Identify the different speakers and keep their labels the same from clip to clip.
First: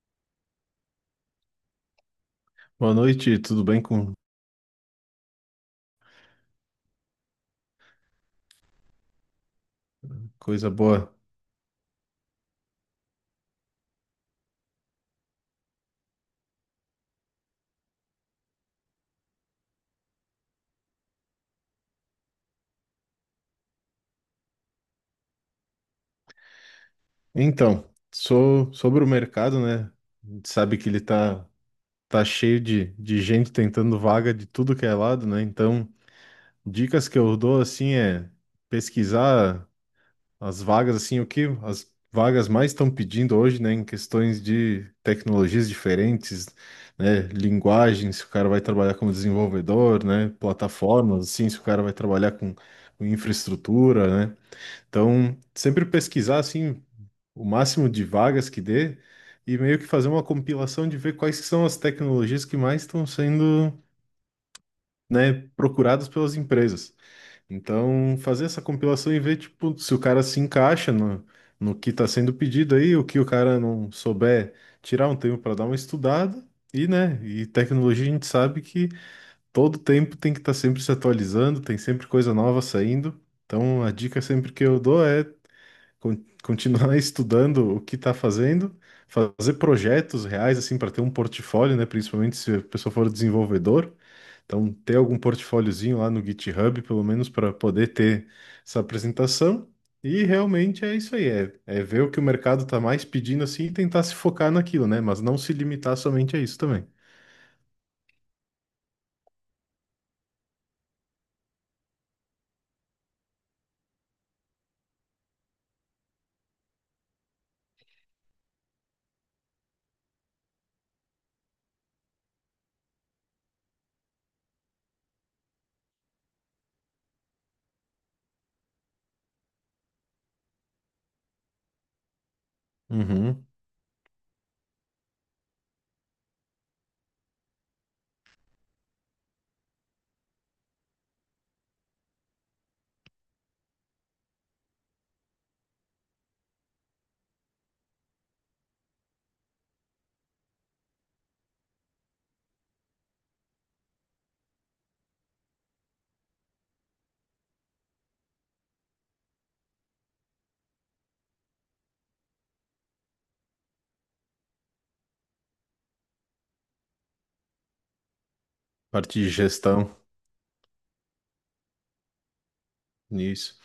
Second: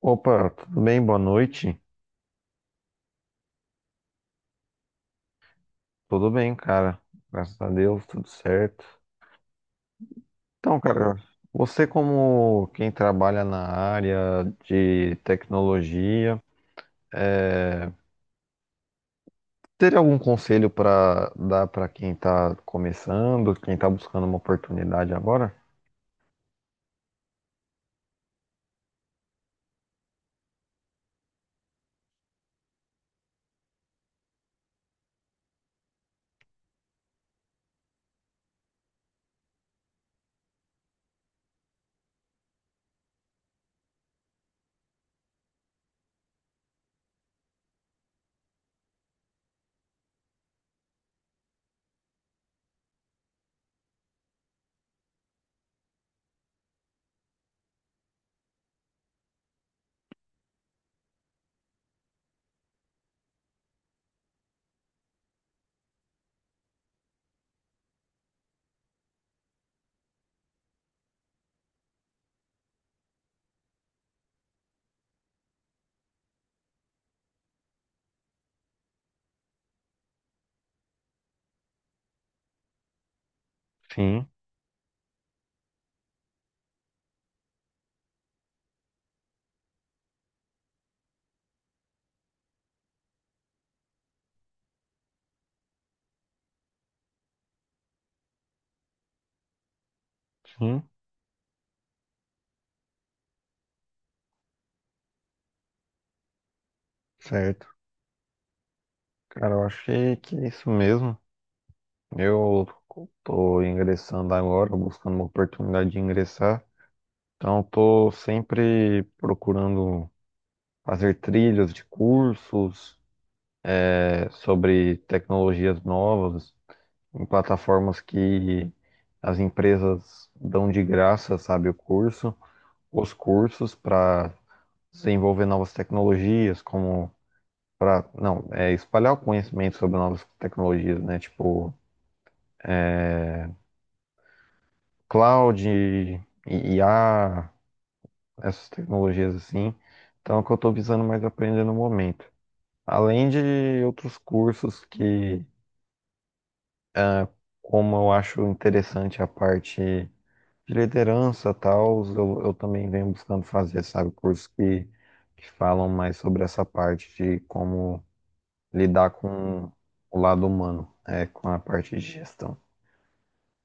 Speaker 1: Opa, tudo bem? Boa noite.
Speaker 2: Boa noite, tudo bem com
Speaker 1: Tudo bem, cara. Graças a Deus, tudo certo.
Speaker 2: coisa
Speaker 1: Então,
Speaker 2: boa?
Speaker 1: cara, você como quem trabalha na área de tecnologia, é, teria algum conselho para dar para quem está começando, quem está buscando uma oportunidade agora?
Speaker 2: Então, sobre o mercado, né? A gente sabe que ele tá cheio de gente tentando vaga de tudo que é lado, né? Então, dicas que eu dou assim é pesquisar as vagas, assim, o que as vagas mais estão pedindo hoje, né? Em questões de tecnologias diferentes, né? Linguagens, se o cara vai trabalhar como desenvolvedor, né? Plataformas, assim, se o cara vai trabalhar com infraestrutura, né? Então, sempre pesquisar assim o máximo de vagas que dê e meio que fazer uma compilação de ver quais que são as tecnologias que mais estão sendo, né, procuradas pelas empresas. Então, fazer essa compilação e ver tipo se o cara se encaixa no que está sendo pedido aí, o que o cara não souber, tirar um tempo para dar uma estudada. E, né, e tecnologia a gente sabe que todo tempo tem que estar sempre se atualizando, tem sempre coisa nova saindo. Então, a dica
Speaker 1: Sim,
Speaker 2: sempre que eu dou é continuar estudando o que está fazendo, fazer projetos reais assim para ter um portfólio, né? Principalmente se a pessoa for desenvolvedor, então ter algum portfóliozinho lá no GitHub, pelo menos para poder ter essa apresentação. E
Speaker 1: sim,
Speaker 2: realmente é isso aí, é ver o que o mercado está mais pedindo assim e tentar se focar naquilo, né? Mas não se limitar somente a isso também.
Speaker 1: certo. Cara, eu achei que é isso mesmo. Eu tô ingressando agora, buscando uma oportunidade de ingressar. Então, estou sempre procurando fazer trilhas de cursos sobre tecnologias novas em plataformas que as empresas dão de graça, sabe, o curso, os
Speaker 2: Uhum.
Speaker 1: cursos para desenvolver novas tecnologias, como para, não, é espalhar o conhecimento sobre novas tecnologias, né? Tipo, cloud, IA, essas tecnologias assim. Então, é o que eu estou visando mais aprender no momento. Além de outros cursos que, como eu acho interessante a parte de liderança tal, eu também venho buscando fazer, sabe, cursos que falam mais sobre essa parte de como
Speaker 2: Parte
Speaker 1: lidar
Speaker 2: de
Speaker 1: com
Speaker 2: gestão,
Speaker 1: o lado humano, é, com a parte de gestão.
Speaker 2: isso.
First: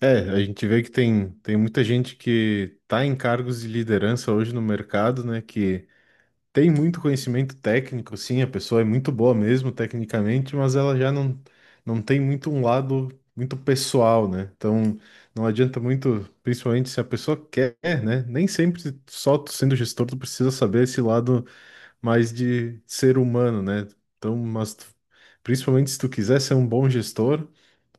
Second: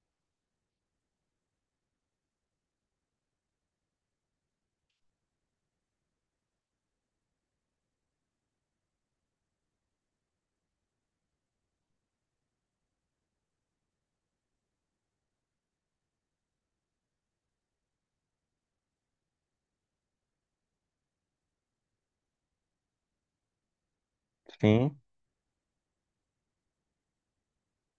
Speaker 2: É, a gente vê que tem muita gente que está em cargos de liderança hoje no mercado, né? Que tem muito conhecimento técnico, sim, a pessoa é muito boa mesmo tecnicamente, mas ela já não, não tem muito um lado muito pessoal, né? Então não adianta muito, principalmente se a pessoa quer, né? Nem sempre só tu sendo gestor tu precisa saber esse lado mais de ser humano, né? Então, mas
Speaker 1: Sim,
Speaker 2: principalmente se tu quiser ser um bom gestor,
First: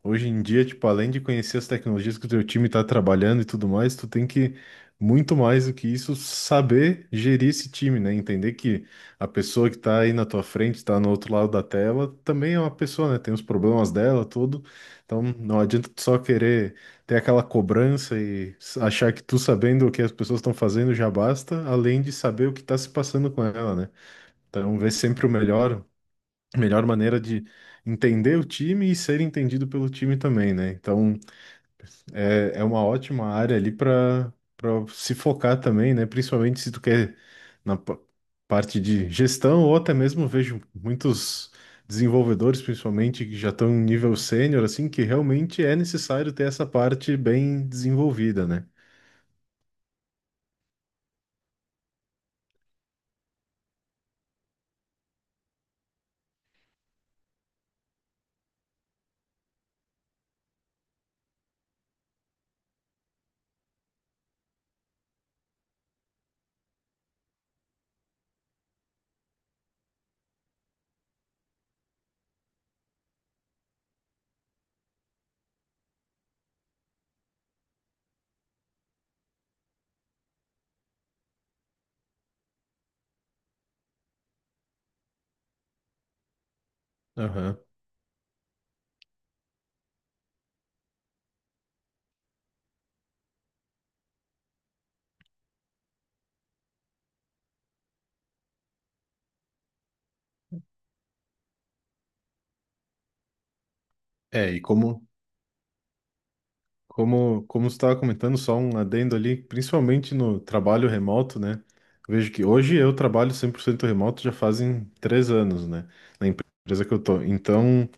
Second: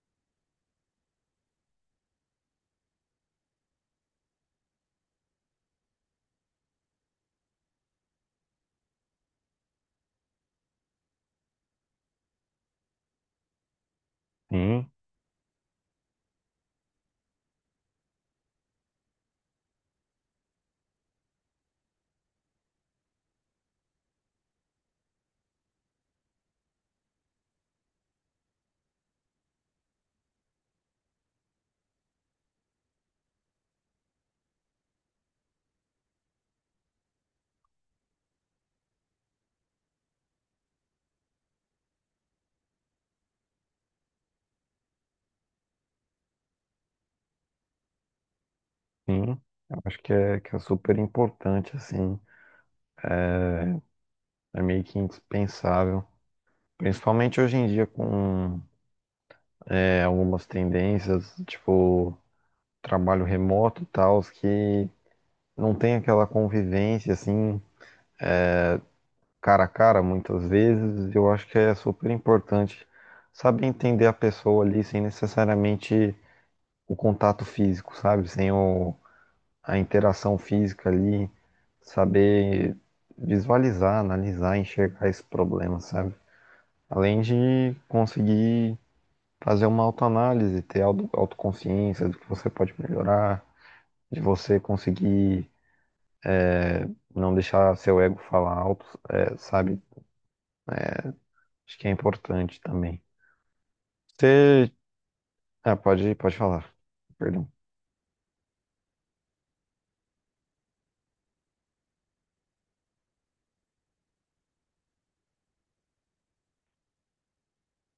Speaker 2: hoje em dia, tipo, além de conhecer as tecnologias que o teu time está trabalhando e tudo mais, tu tem que, muito mais do que isso, saber gerir esse time, né? Entender que a pessoa que está aí na tua frente, está no outro lado da tela, também é uma pessoa, né? Tem os problemas dela, tudo.
Speaker 1: sim,
Speaker 2: Então, não adianta tu só querer ter aquela cobrança e achar que tu sabendo o que as pessoas estão fazendo já basta, além de saber o que está se passando com ela, né? Então, ver sempre melhor maneira de entender o time e ser entendido pelo time também, né? Então, é, é uma ótima área ali para se focar também, né? Principalmente se tu quer na pa- parte de gestão ou até mesmo vejo muitos desenvolvedores, principalmente que já estão em nível sênior, assim, que realmente é necessário ter essa parte bem desenvolvida, né?
Speaker 1: sim. Eu acho que é super importante, assim, é meio que indispensável. Principalmente hoje em dia com algumas tendências, tipo trabalho remoto e tal, que não tem aquela convivência assim, cara a cara, muitas vezes. Eu acho que é super importante saber entender a pessoa ali sem necessariamente o contato físico, sabe? Sem a interação física ali, saber visualizar, analisar, enxergar esse problema, sabe? Além
Speaker 2: Aham.
Speaker 1: de conseguir fazer uma autoanálise, ter autoconsciência do que você pode melhorar, de você conseguir não deixar seu ego falar alto, é, sabe? Acho que é importante também.
Speaker 2: É, e
Speaker 1: Você.
Speaker 2: como
Speaker 1: Ah, pode falar.
Speaker 2: Como,
Speaker 1: Perdão.
Speaker 2: como você estava comentando, só um adendo ali, principalmente no trabalho remoto, né? Vejo que hoje eu trabalho 100% remoto já fazem 3 anos, né? Na empresa que eu tô. Então,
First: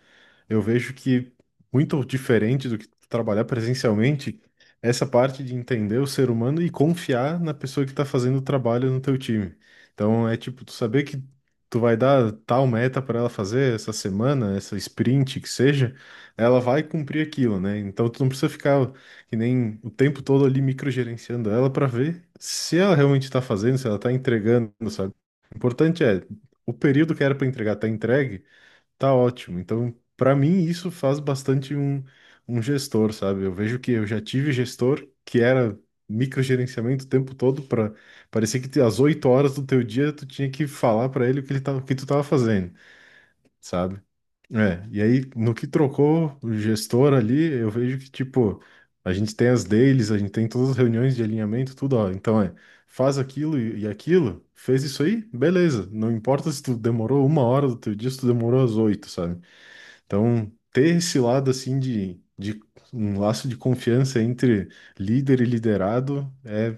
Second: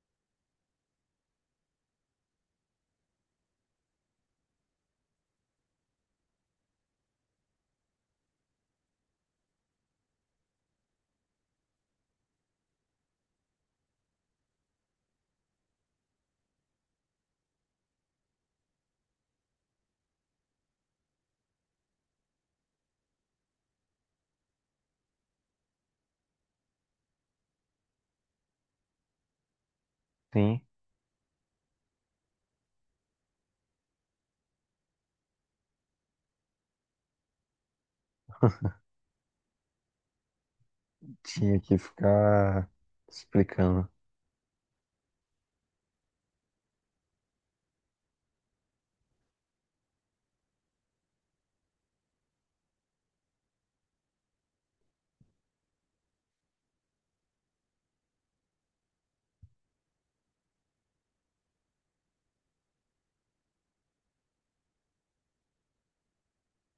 Speaker 2: eu vejo que muito diferente do que trabalhar presencialmente, essa parte de entender o ser humano e confiar na pessoa que está fazendo o trabalho no teu time. Então é tipo, tu saber que tu vai dar tal meta para ela fazer essa semana, essa sprint que seja, ela vai cumprir aquilo, né? Então tu não precisa ficar que nem o tempo todo ali microgerenciando ela para ver se ela realmente está fazendo, se ela está entregando, sabe? O importante é o período que era para entregar tá entregue. Tá ótimo. Então, para
Speaker 1: Sim,
Speaker 2: mim, isso faz bastante um gestor, sabe? Eu vejo que eu já tive gestor que era microgerenciamento o tempo todo, para parecia que às 8 horas do teu dia tu tinha que falar para ele o que
Speaker 1: tinha
Speaker 2: ele
Speaker 1: que
Speaker 2: tava, o que tu tava
Speaker 1: ficar
Speaker 2: fazendo,
Speaker 1: explicando.
Speaker 2: sabe? É, e aí no que trocou o gestor ali, eu vejo que tipo, a gente tem as dailies, a gente tem todas as reuniões de alinhamento, tudo, ó. Então é, faz aquilo e aquilo, fez isso aí, beleza. Não importa se tu demorou uma hora do teu dia, se tu demorou às 8, sabe? Então, ter esse lado assim de um laço de confiança entre líder e liderado é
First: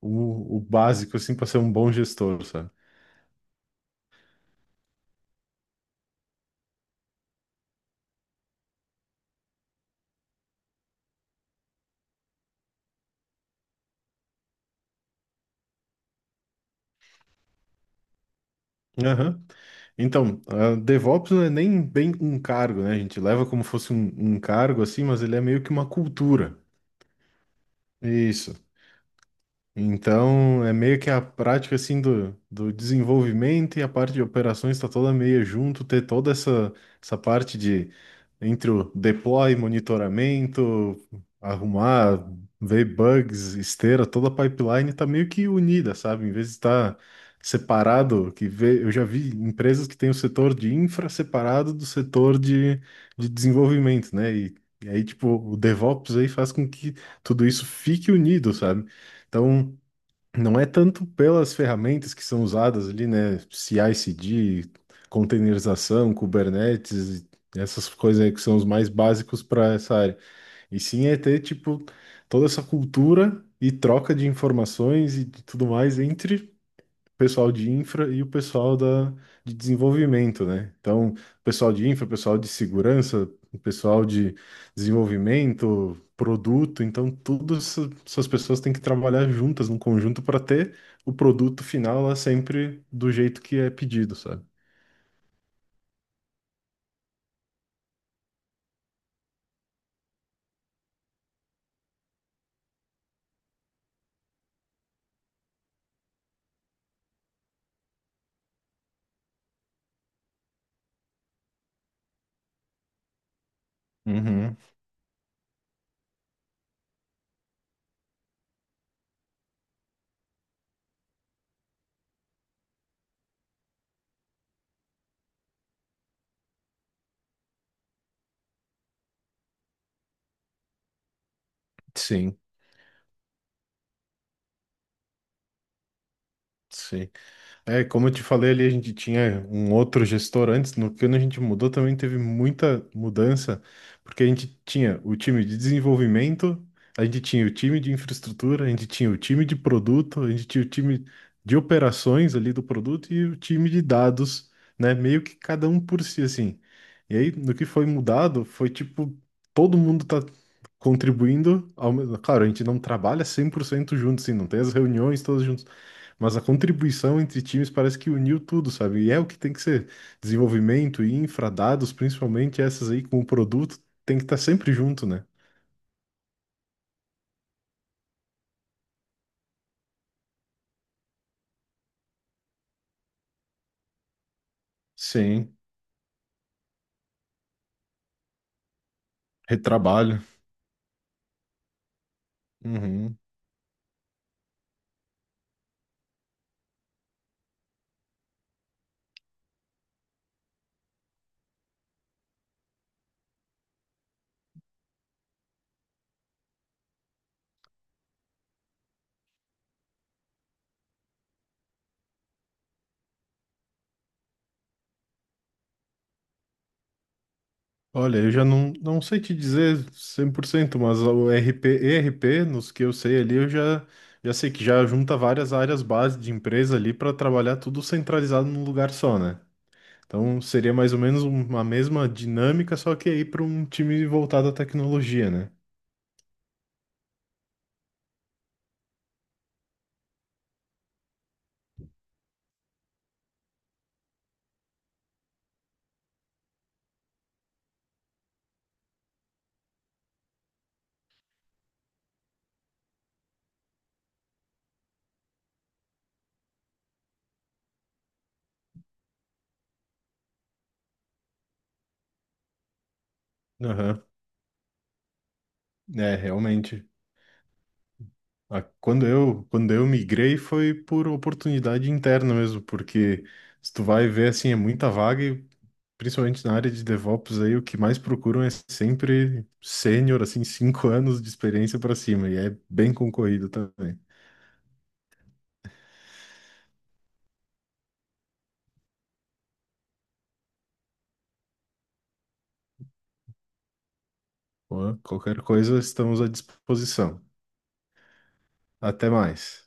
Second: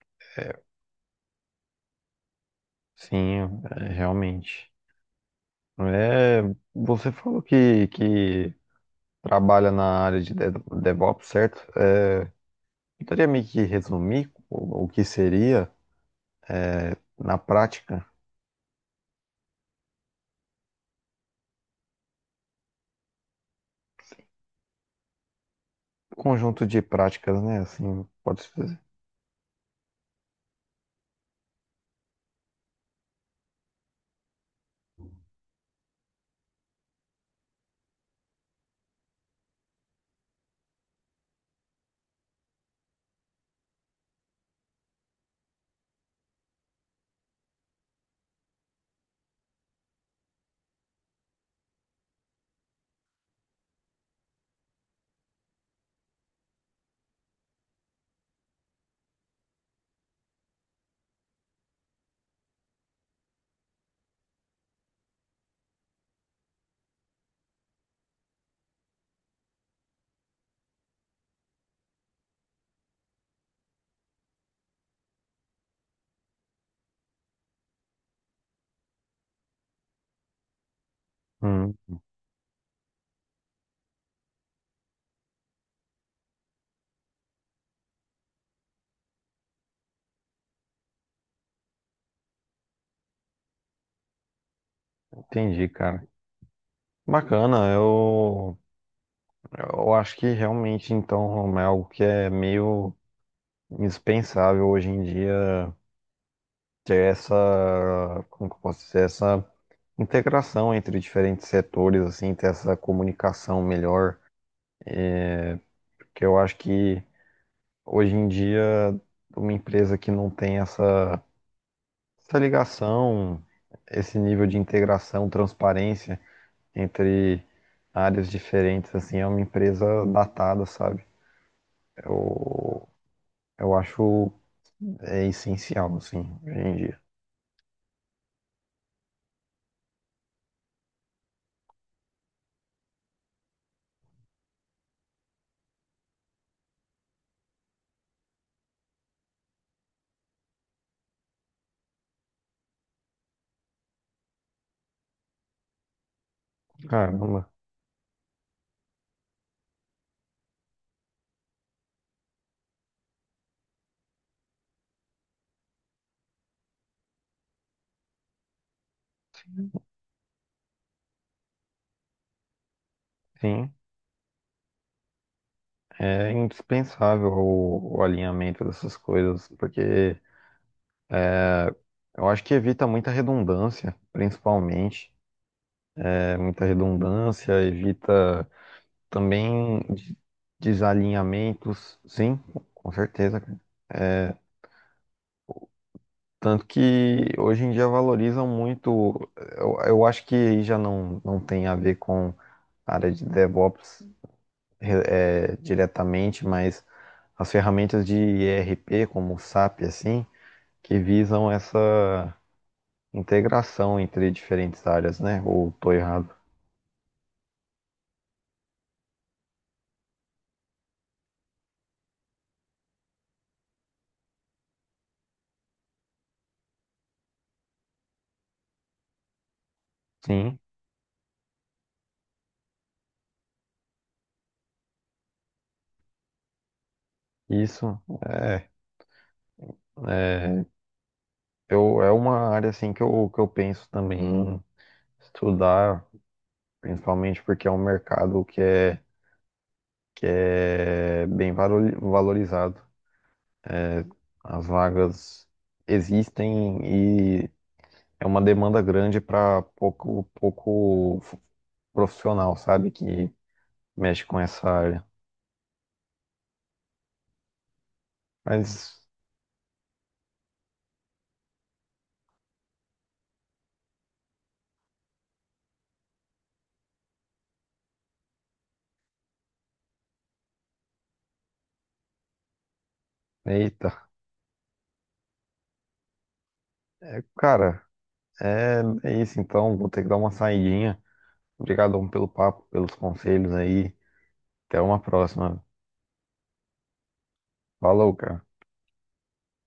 Speaker 2: o básico assim para ser um bom gestor, sabe?
Speaker 1: Sim, é, realmente. É, você falou que trabalha na área de DevOps, certo? É, poderia meio que resumir o que seria, na prática,
Speaker 2: Aham. Então, a DevOps não é nem bem um cargo, né? A gente leva como fosse um cargo assim, mas ele é meio que uma
Speaker 1: um
Speaker 2: cultura.
Speaker 1: conjunto de práticas, né? Assim, pode-se
Speaker 2: Isso.
Speaker 1: dizer.
Speaker 2: Então, é meio que a prática assim do desenvolvimento e a parte de operações está toda meio junto, ter toda essa parte de entre o deploy, monitoramento, arrumar, ver bugs, esteira, toda a pipeline está meio que unida, sabe? Em vez de estar separado, que vê, eu já vi empresas que têm o setor de infra separado do setor de desenvolvimento, né? E aí, tipo, o DevOps aí faz com que tudo isso fique unido, sabe? Então, não é tanto pelas ferramentas que são usadas ali, né? CI/CD, containerização, Kubernetes, essas coisas aí que são os mais básicos para essa área. E sim é ter, tipo, toda essa cultura e troca de informações e de tudo mais entre pessoal de infra e o pessoal de desenvolvimento, né? Então, pessoal
Speaker 1: Hum,
Speaker 2: de infra, pessoal de segurança, pessoal de desenvolvimento, produto, então essas pessoas têm que trabalhar juntas num conjunto para ter o produto final lá sempre do jeito que é pedido, sabe?
Speaker 1: entendi, cara. Bacana, eu acho que realmente, então, é algo que é meio indispensável hoje em dia ter essa, como que eu posso dizer, essa integração entre diferentes setores, assim, ter essa comunicação melhor,
Speaker 2: Uhum.
Speaker 1: porque eu acho que hoje em dia uma empresa que não tem essa, essa ligação, esse nível de integração, transparência entre áreas diferentes, assim, é uma empresa datada, sabe?
Speaker 2: Sim,
Speaker 1: Eu, eu acho é essencial, assim, hoje em dia.
Speaker 2: sim. É, como eu te falei ali, a gente tinha um outro gestor antes, no que a gente mudou também teve muita mudança, porque a gente tinha o time de desenvolvimento, a gente tinha o time de infraestrutura, a gente tinha o time de produto, a gente tinha o time de operações ali do produto e o time de dados, né? Meio que cada um por si, assim. E aí,
Speaker 1: Caramba,
Speaker 2: no que foi mudado, foi tipo, todo mundo tá contribuindo, ao mesmo... claro, a gente não trabalha 100% junto, assim, não tem as reuniões todas juntas, mas a contribuição entre times parece que uniu tudo, sabe? E é o que tem que ser. Desenvolvimento e infra, dados, principalmente essas aí com o
Speaker 1: sim.
Speaker 2: produto, tem que estar sempre junto, né?
Speaker 1: É indispensável o alinhamento dessas coisas, porque eu acho que evita muita redundância, principalmente.
Speaker 2: Sim,
Speaker 1: É, muita redundância, evita também
Speaker 2: retrabalho.
Speaker 1: desalinhamentos, sim, com
Speaker 2: Uhum.
Speaker 1: certeza, cara. Tanto que hoje em dia valorizam muito, eu acho que aí já não tem a ver com a área de DevOps diretamente, mas as ferramentas de ERP, como o SAP, assim, que visam essa integração entre diferentes áreas, né? Ou tô errado?
Speaker 2: Olha, eu já não, não sei te dizer 100%, mas o RP, ERP, nos que eu sei ali, já sei que já junta várias áreas base de empresa ali para trabalhar tudo centralizado num lugar só, né? Então
Speaker 1: Sim.
Speaker 2: seria mais ou menos uma mesma dinâmica, só que aí para um time voltado à tecnologia, né?
Speaker 1: Isso é, é, é uma área assim que eu penso também em estudar, principalmente porque é um mercado que é bem valorizado. As vagas existem e é uma demanda grande para pouco, pouco profissional, sabe, que mexe com essa área.
Speaker 2: É, realmente. Ah,
Speaker 1: Mas,
Speaker 2: quando eu migrei foi por oportunidade interna mesmo, porque se tu vai ver, assim, é muita vaga e principalmente na área de DevOps aí, o que mais procuram é sempre sênior, assim, 5 anos de experiência para cima, e é bem concorrido
Speaker 1: eita,
Speaker 2: também.
Speaker 1: é, cara, é, é isso então, vou ter que dar uma saidinha. Obrigadão pelo papo, pelos conselhos aí. Até
Speaker 2: Pô,
Speaker 1: uma
Speaker 2: qualquer
Speaker 1: próxima.
Speaker 2: coisa, estamos à disposição.
Speaker 1: Falou, cara.
Speaker 2: Até mais.